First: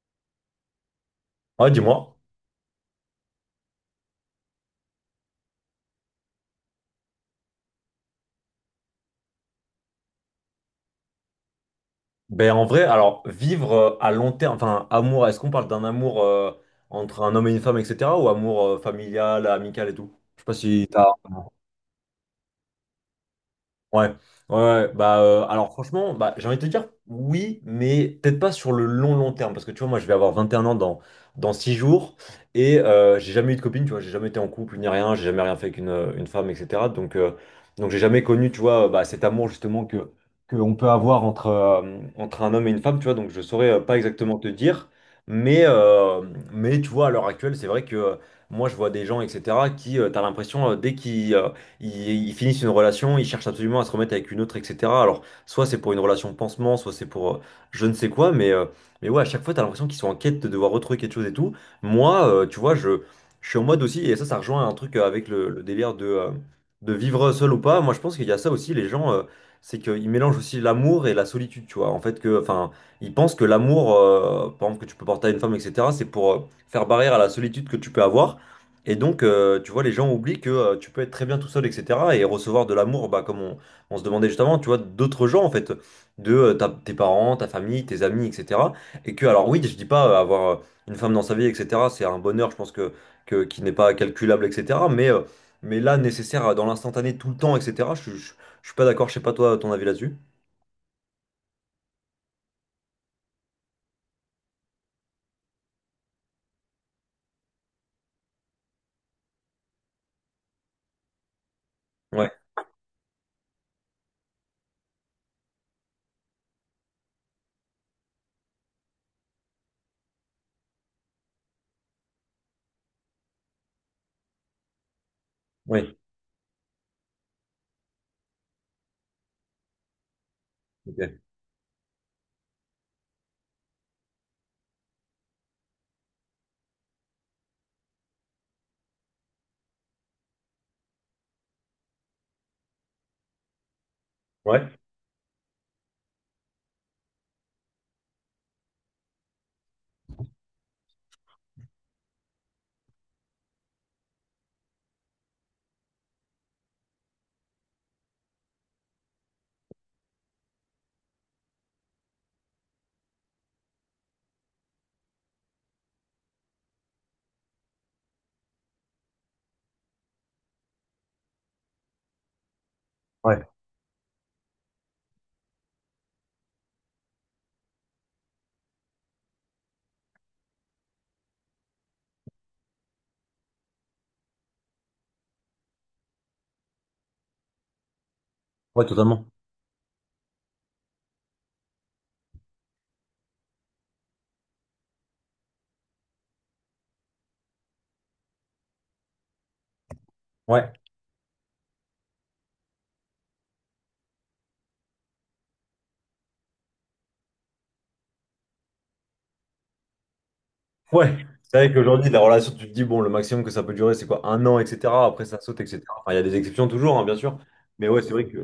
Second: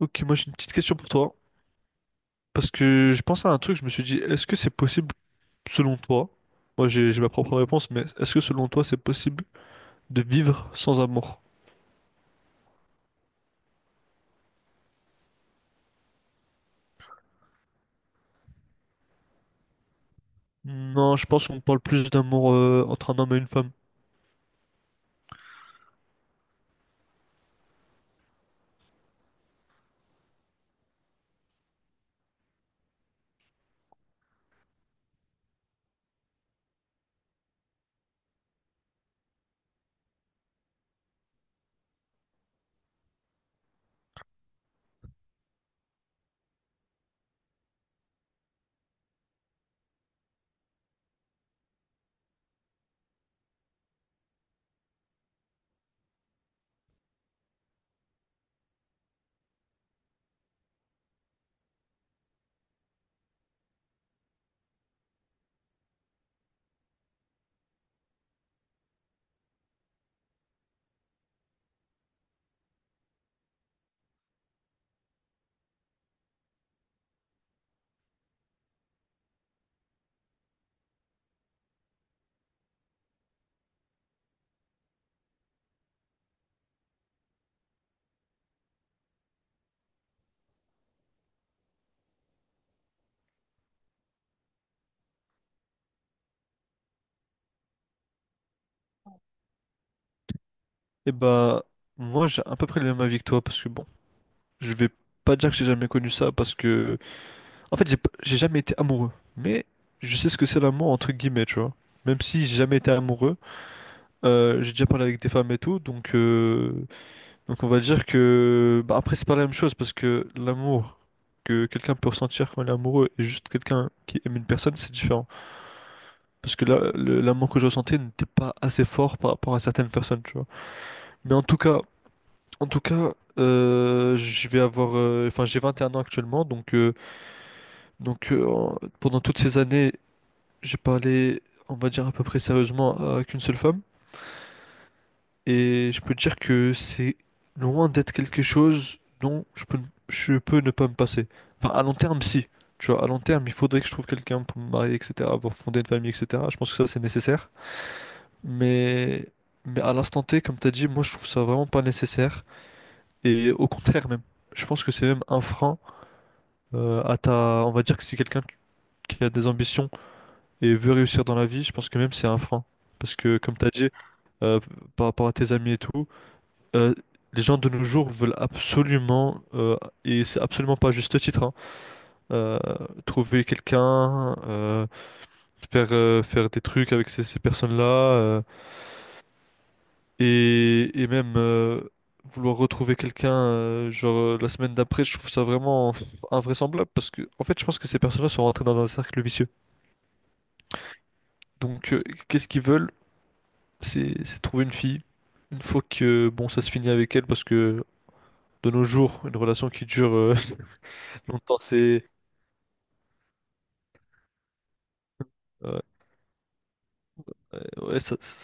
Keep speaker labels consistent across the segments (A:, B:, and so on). A: Ok, moi j'ai une petite question pour toi.
B: Ouais, dis-moi.
A: Parce que je pensais à un truc, je me suis dit, est-ce que c'est possible selon toi? Moi j'ai ma propre réponse, mais est-ce que selon toi c'est possible de vivre sans amour?
B: Ben, en vrai, alors, vivre à long terme, enfin, amour, est-ce qu'on parle d'un amour entre un homme et une femme, etc., ou amour familial, amical et tout? Je sais pas si t'as.
A: Non, je pense qu'on parle plus d'amour entre un homme et une femme.
B: Ouais, ouais, ouais. Bah alors franchement, bah, j'ai envie de te dire oui, mais peut-être pas sur le long long terme, parce que tu vois, moi je vais avoir 21 ans dans 6 jours, et j'ai jamais eu de copine, tu vois, j'ai jamais été en couple ni rien, j'ai jamais rien fait avec une femme, etc. Donc j'ai jamais connu, tu vois, bah, cet amour justement que on peut avoir entre un homme et une femme, tu vois, donc je saurais pas exactement te dire, mais, euh, mais tu vois, à l'heure actuelle, c'est vrai que moi je vois des gens, etc., t'as l'impression, ils finissent une relation, ils cherchent absolument à se remettre avec une autre, etc. Alors, soit c'est pour une relation pansement, soit c'est pour je ne sais quoi, mais ouais, à chaque fois, t'as l'impression qu'ils sont en quête de devoir retrouver quelque chose et tout. Moi, tu vois, je suis en mode aussi, et ça rejoint un truc avec le délire de vivre seul ou pas. Moi, je pense qu'il y a ça aussi, les gens, c'est qu'ils mélangent aussi l'amour et la solitude, tu vois. En fait, que, enfin, ils pensent que l'amour, par exemple, que tu peux porter à une femme, etc., c'est pour faire barrière à la solitude que tu peux avoir. Et donc, tu vois, les gens oublient que tu peux être très bien tout seul, etc. Et recevoir de l'amour, bah, comme on se demandait justement, tu vois, d'autres gens, en fait, tes parents, ta famille, tes amis, etc. Et que, alors oui, je dis pas avoir une femme dans sa vie, etc., c'est un bonheur, je pense, qui n'est pas calculable, etc. Mais là, nécessaire dans l'instantané, tout le temps, etc., je suis pas d'accord, je sais pas toi, ton avis là-dessus.
A: Et bah, moi j'ai à peu près le même avis que toi, parce que bon, je vais pas dire que j'ai jamais connu ça, parce que en fait j'ai jamais été amoureux. Mais je sais ce que c'est l'amour entre guillemets, tu vois. Même
B: Ouais,
A: si j'ai jamais été amoureux, j'ai déjà parlé avec des femmes et tout, donc. Donc on va dire que bah, après c'est pas la même chose parce que l'amour que quelqu'un peut ressentir quand il est amoureux et juste quelqu'un qui aime une personne c'est différent
B: ouais,
A: parce que là l'amour que je ressentais n'était pas assez fort par rapport à certaines personnes, tu vois,
B: ok.
A: mais en tout cas je vais avoir enfin j'ai 21 ans actuellement donc pendant toutes ces années j'ai parlé on va dire à peu près sérieusement à qu'une seule femme.
B: Ouais,
A: Et je peux te dire que c'est loin d'être quelque chose dont je peux ne pas me passer. Enfin, à long terme, si. Tu vois, à long terme, il faudrait que je trouve quelqu'un pour me marier, etc., pour fonder une famille, etc. Je pense que ça, c'est nécessaire. Mais, mais à l'instant T, comme tu as dit, moi, je trouve ça vraiment pas nécessaire. Et au contraire, même. Je pense que c'est même un frein à ta... On va dire que si quelqu'un qui a des ambitions et veut réussir dans la vie, je pense que même c'est un frein. Parce que,
B: ouais,
A: comme tu as dit, euh, par rapport à tes amis et tout. euh, les gens de nos jours veulent absolument, et c'est absolument pas à juste titre, hein, euh, trouver quelqu'un, faire des trucs avec ces personnes-là, euh,
B: ouais, totalement.
A: et, et même vouloir retrouver quelqu'un, la semaine d'après. Je trouve ça vraiment invraisemblable parce que, en fait, je pense que ces personnes-là sont rentrées dans un cercle vicieux.
B: Ouais.
A: Donc, qu'est-ce qu'ils veulent? C'est trouver une fille. Une fois que, bon, ça se finit avec elle parce que de nos jours, une relation qui dure
B: Ouais, c'est
A: longtemps,
B: vrai
A: c'est.
B: qu'aujourd'hui, la relation, tu te dis, bon, le maximum que ça peut durer, c'est quoi? Un an, etc. Après, ça saute,
A: euh,
B: etc. Enfin, il y a des exceptions toujours, hein, bien sûr.
A: Euh,
B: Mais ouais,
A: Ouais,
B: c'est vrai que.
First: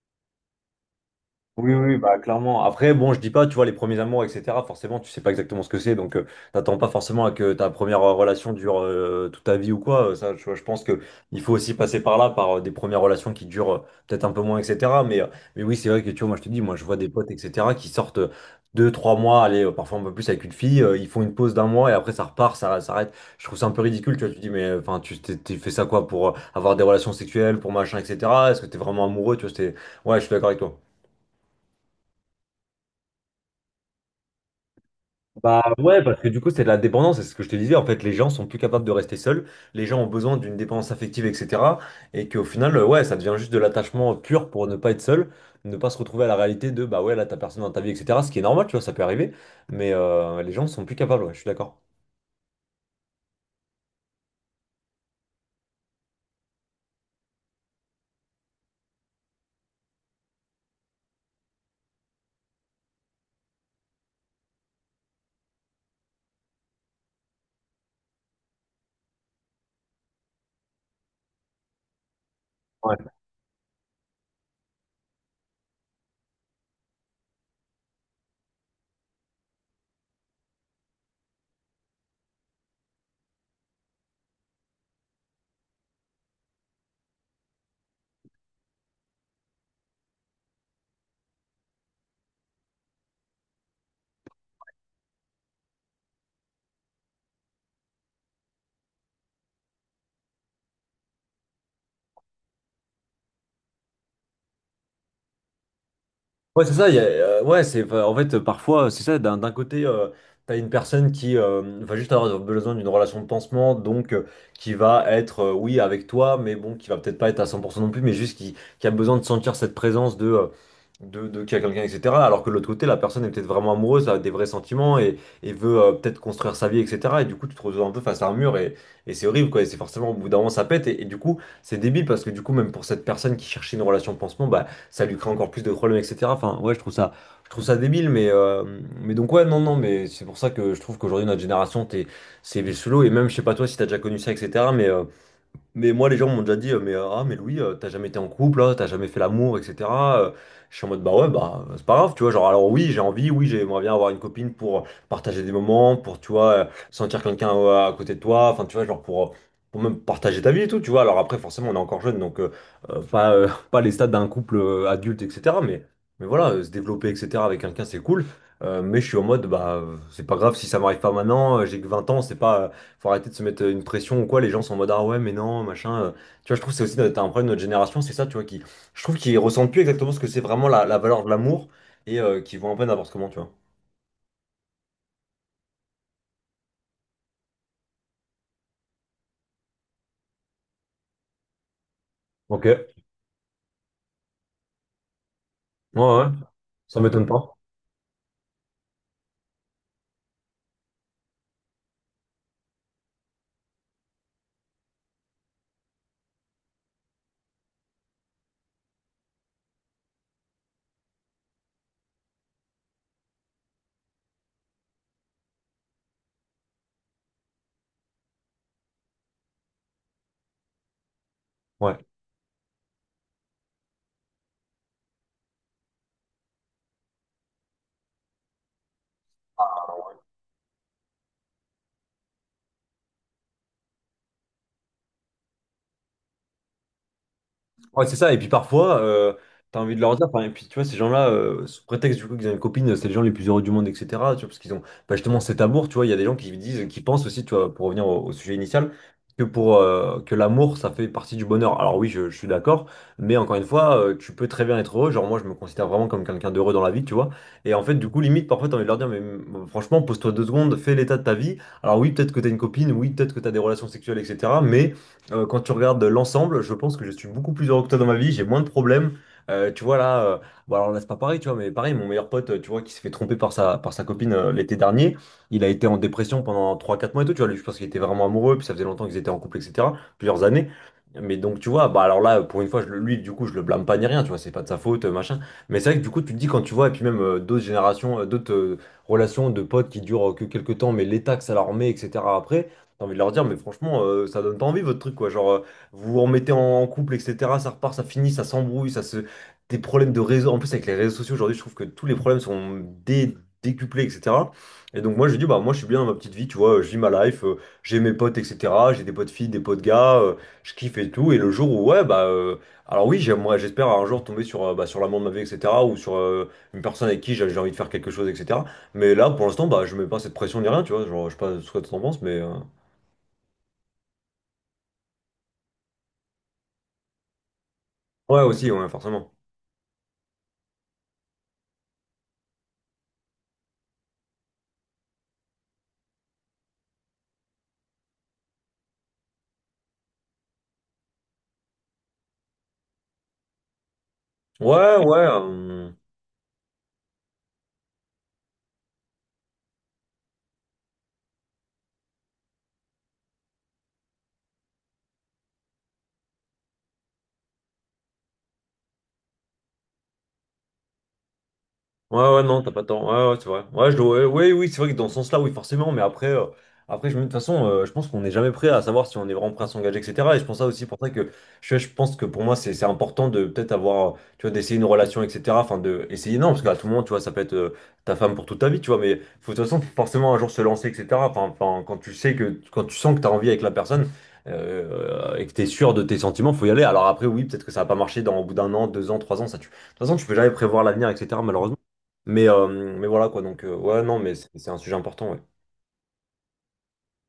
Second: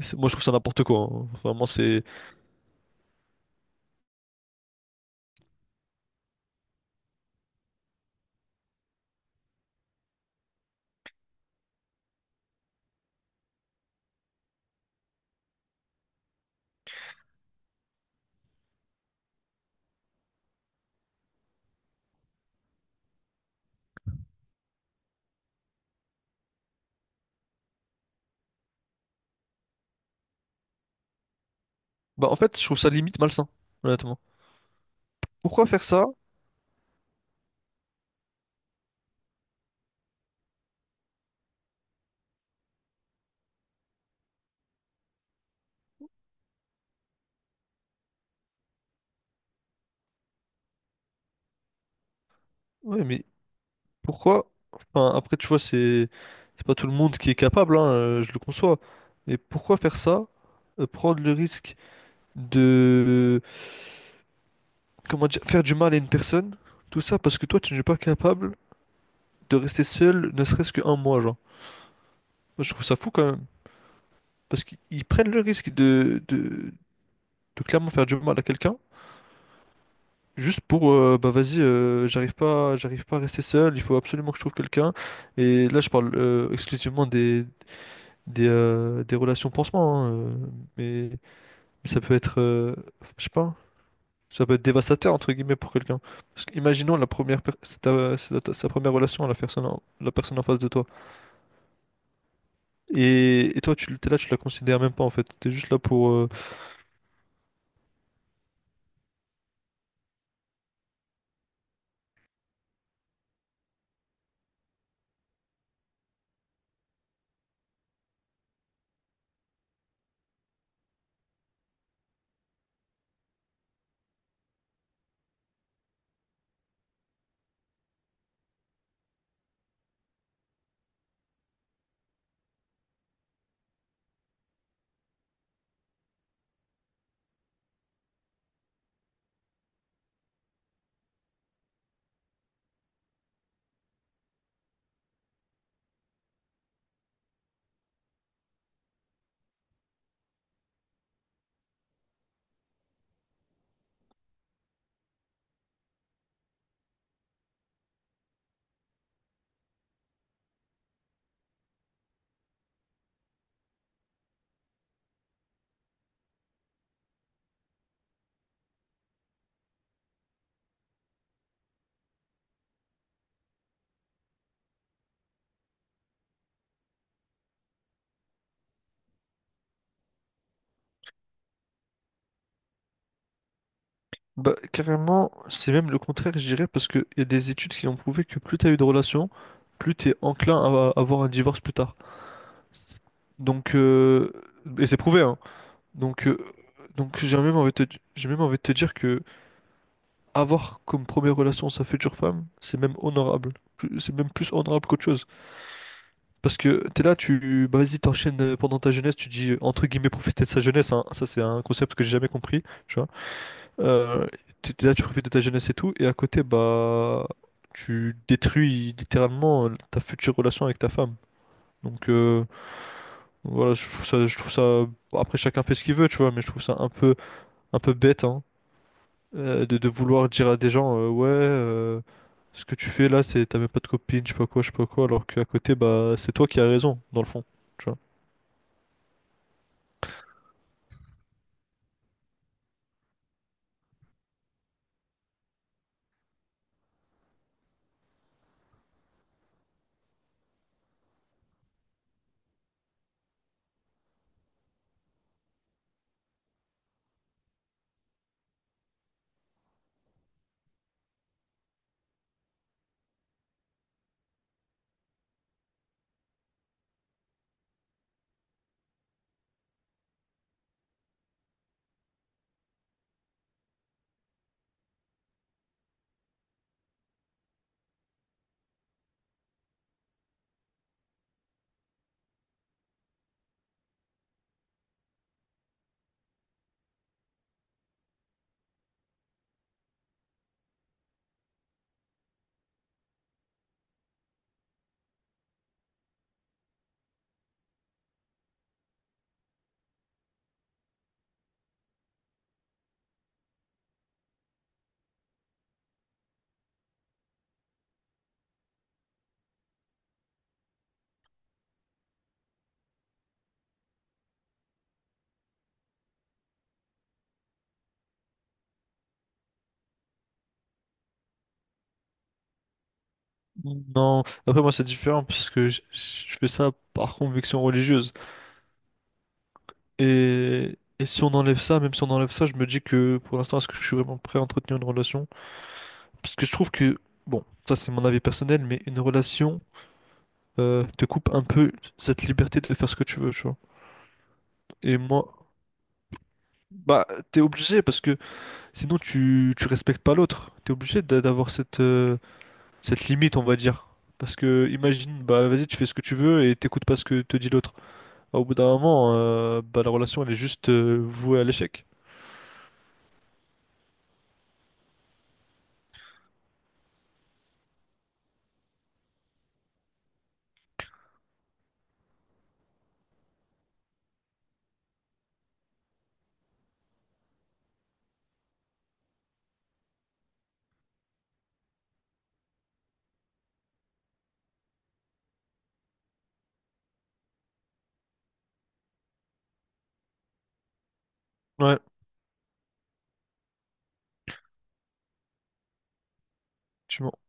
A: moi je trouve ça n'importe quoi, hein. Vraiment,
B: Oui, oui,
A: c'est.
B: bah clairement. Après, bon, je dis pas, tu vois, les premiers amours, etc. Forcément, tu sais pas exactement ce que c'est, donc t'attends pas forcément à que ta première relation dure toute ta vie ou quoi. Ça, je pense que il faut aussi passer par là, par des premières relations qui durent peut-être un peu moins, etc. Mais oui, c'est vrai que tu vois, moi je te dis, moi je vois des potes, etc. qui sortent deux, trois mois, allez, parfois un peu plus avec une fille, ils font une pause d'un mois et après ça repart, ça s'arrête. Je trouve ça un peu ridicule, tu vois. Tu te dis, mais enfin, tu t'es fait ça quoi pour avoir des relations sexuelles, pour machin, etc. Est-ce que t'es vraiment amoureux, tu vois, c'est. Ouais, je suis d'accord avec toi.
A: Bah, en fait, je trouve ça limite malsain, honnêtement.
B: Bah
A: Pourquoi faire
B: ouais,
A: ça?
B: parce que du coup, c'est de la dépendance, c'est ce que je te disais. En fait, les gens sont plus capables de rester seuls, les gens ont besoin d'une dépendance affective, etc. Et qu'au final, ouais, ça devient juste de l'attachement pur pour ne pas être seul, ne pas se retrouver à la réalité de bah ouais, là, t'as personne dans ta vie, etc. Ce qui est normal, tu vois, ça peut arriver, mais les gens sont plus capables, ouais, je suis d'accord.
A: Ouais, mais pourquoi? Enfin, après, tu vois, c'est pas tout le monde qui est capable, hein, je le conçois. Mais pourquoi faire ça? Prendre le risque de. Comment dire? Faire du mal à une personne, tout ça parce que toi, tu n'es pas capable de rester seul, ne serait-ce qu'un mois, genre. Moi, je trouve
B: Ouais.
A: ça fou quand même. Parce qu'ils ils prennent le risque de clairement faire du mal à quelqu'un. Juste pour, bah vas-y, j'arrive pas à rester seul, il faut absolument que je trouve quelqu'un. Et là, je parle exclusivement des relations pansement, hein, mais, mais ça peut être, je sais pas, ça peut être dévastateur, entre guillemets, pour quelqu'un. Parce que, imaginons la c'est sa première relation à la personne, la personne en face de toi. Et toi, t'es là, tu la considères même pas, en fait. T'es juste là pour,
B: Ouais, c'est ça. Ouais, c'est, enfin, en fait, parfois, c'est ça. D'un côté, t'as une personne qui va juste avoir besoin d'une relation de pansement, donc qui va être, oui, avec toi, mais bon, qui va peut-être pas être à 100% non plus, mais juste qui a besoin de sentir cette présence de qu'il y a quelqu'un, etc. Alors que de l'autre côté, la personne est peut-être vraiment amoureuse, a des vrais sentiments et veut peut-être construire sa vie, etc. Et du coup, tu te retrouves un peu face à un mur et c'est horrible, quoi. Et c'est forcément, au bout d'un moment, ça pète. Et du coup, c'est débile parce que du coup, même pour cette personne qui cherchait une relation de pansement, bah, ça lui crée encore plus de problèmes, etc. Enfin, ouais, je trouve ça débile, mais donc, ouais, non, non, mais c'est pour ça que je trouve qu'aujourd'hui, notre génération, t'es, c'est solo, et même, je sais pas toi si t'as déjà connu ça, etc., mais moi, les gens m'ont déjà dit, mais ah, mais Louis, t'as jamais été en couple, hein, t'as jamais fait l'amour, etc. Euh, je suis en mode, bah ouais, bah c'est pas grave, tu vois. Genre, alors oui, j'ai envie, oui, j'aimerais bien avoir une copine pour partager des moments, pour, tu vois, sentir quelqu'un à côté de toi, enfin, tu vois, genre pour même partager ta vie et tout, tu vois. Alors après, forcément, on est encore jeune, donc pas, pas les stades d'un couple adulte, etc. Mais voilà, se développer, etc. avec quelqu'un, c'est cool. Mais je suis en mode, bah, c'est pas grave si ça m'arrive pas maintenant, j'ai que 20 ans, c'est pas. Faut arrêter de se mettre une pression ou quoi, les gens sont en mode ah ouais mais non, machin. Tu vois, je trouve que c'est aussi un problème de notre génération, c'est ça, tu vois, qui, je trouve qu'ils ressentent plus exactement ce que c'est vraiment la valeur de l'amour et qui vont un peu n'importe comment, tu vois.
A: Bah, carrément, c'est même le contraire, je dirais, parce qu'il y a des études qui ont prouvé que plus t'as eu de relations, plus t'es enclin à avoir un divorce plus tard.
B: Ok, ouais,
A: Donc, et c'est prouvé, hein.
B: ouais,
A: Donc,
B: ça m'étonne pas.
A: j'ai même envie de te dire que avoir comme première relation sa future femme, c'est même honorable. C'est même plus honorable qu'autre chose. Parce que t'es là, bah, vas-y, t'enchaînes pendant ta jeunesse, tu dis, entre guillemets, profiter de sa jeunesse, hein. Ça, c'est un concept que j'ai jamais compris, tu vois. Euh, là, tu profites de ta jeunesse et tout, et à côté, bah, tu détruis littéralement ta future relation avec ta femme.
B: Ouais.
A: Donc, voilà, je trouve ça. Après, chacun fait ce qu'il veut, tu vois, mais je trouve ça un peu bête, hein, de vouloir dire à des gens, ce que tu fais là, c'est t'as même pas de copine, je sais pas quoi, alors qu'à côté, bah, c'est toi qui as raison, dans le fond, tu vois.
B: Ouais, c'est ça. Et puis parfois, t'as envie de leur dire, enfin, et puis tu vois, ces gens-là, sous prétexte du coup qu'ils ont une copine, c'est les gens les plus heureux du monde, etc. Tu vois, parce qu'ils ont bah, justement cet amour. Tu vois, il y a des gens qui disent, qui pensent aussi, tu vois, pour revenir au sujet initial, que pour que l'amour, ça fait partie du bonheur. Alors oui, je suis d'accord. Mais encore une fois, tu peux très bien être heureux. Genre moi, je me considère vraiment comme quelqu'un d'heureux dans la vie, tu vois. Et en fait, du coup, limite, parfois, t'as envie de leur dire, mais franchement, pose-toi deux secondes, fais l'état de ta vie. Alors oui, peut-être que t'as une copine, oui, peut-être que t'as des relations sexuelles, etc. Quand tu regardes l'ensemble, je pense que je suis beaucoup plus heureux que toi dans ma vie, j'ai moins de problèmes. Tu vois là, bon alors là c'est pas pareil, tu vois, mais pareil, mon meilleur pote, tu vois, qui s'est fait tromper par sa copine l'été dernier, il a été en dépression pendant trois quatre mois et tout, tu vois, lui je pense qu'il était vraiment amoureux, puis ça faisait longtemps qu'ils étaient en couple, etc., plusieurs années. Mais donc tu vois, bah alors là, pour une fois, lui du coup, je le blâme pas ni rien, tu vois, c'est pas de sa faute, machin. Mais c'est vrai que du coup, tu te dis quand tu vois, et puis même d'autres générations, d'autres relations de potes qui durent que quelques temps, mais l'état que ça leur met, etc. après. T'as envie de leur dire, mais franchement, ça donne pas envie votre truc, quoi. Genre, vous vous remettez en couple, etc. Ça repart, ça finit, ça s'embrouille, ça se. Des problèmes de réseau. En plus, avec les réseaux sociaux aujourd'hui, je trouve que tous les problèmes sont décuplés, etc. Et donc, moi, je dis, bah, moi, je suis bien dans ma petite vie, tu vois, je vis ma life, j'ai mes potes, etc. J'ai des potes filles, des potes gars, je kiffe et tout. Et le jour où, ouais, bah, alors, oui, j'aimerais, j'espère un jour tomber sur, bah, sur l'amour de ma vie, etc. Ou sur une personne avec qui j'ai envie de faire quelque chose, etc. Mais là, pour l'instant, bah, je mets pas cette pression ni rien, tu vois. Genre, je sais pas ce que t'en penses.
A: Non, après moi c'est différent parce que je fais ça par conviction religieuse.
B: Ouais, aussi, ouais, forcément.
A: Et si on enlève ça, même si on enlève ça, je me dis que pour l'instant, est-ce que je suis vraiment prêt à entretenir une relation? Parce que je trouve que, bon, ça c'est mon avis personnel, mais une relation te coupe un peu cette liberté de faire ce que tu veux, tu vois.
B: Ouais,
A: Et
B: ouais.
A: moi, bah, t'es obligé parce que sinon tu respectes pas l'autre. T'es obligé d'avoir cette, cette limite, on va dire. Parce que imagine, bah vas-y, tu fais ce que tu veux et t'écoutes pas ce que te dit l'autre. Bah, au bout d'un moment, bah, la relation elle est juste vouée à l'échec.
B: Ouais, ouais, non, t'as pas tort. Ouais, ouais, c'est vrai. Ouais, ouais, ouais, oui, c'est vrai que dans ce sens-là, oui, forcément. Mais après de toute façon, je pense qu'on n'est jamais prêt à savoir si on est vraiment prêt à s'engager, etc. Et je pense ça aussi pour ça que je pense que pour moi, c'est important de peut-être avoir, tu vois, d'essayer une relation, etc. Enfin, de essayer, non, parce qu'à tout moment, tu vois, ça peut être ta femme pour toute ta vie, tu vois. Mais faut, de toute façon, faut forcément un jour se lancer, etc. Enfin, quand tu sais quand tu sens que t'as envie avec la personne, et que t'es sûr de tes sentiments, faut y aller. Alors après, oui, peut-être que ça va pas marcher dans au bout d'un an, 2 ans, 3 ans, ça tu. De toute façon, tu peux jamais prévoir l'avenir, etc. Malheureusement.
A: Ouais,
B: Mais, euh, mais voilà quoi, donc ouais, non, mais c'est un sujet important. Ouais.
A: tu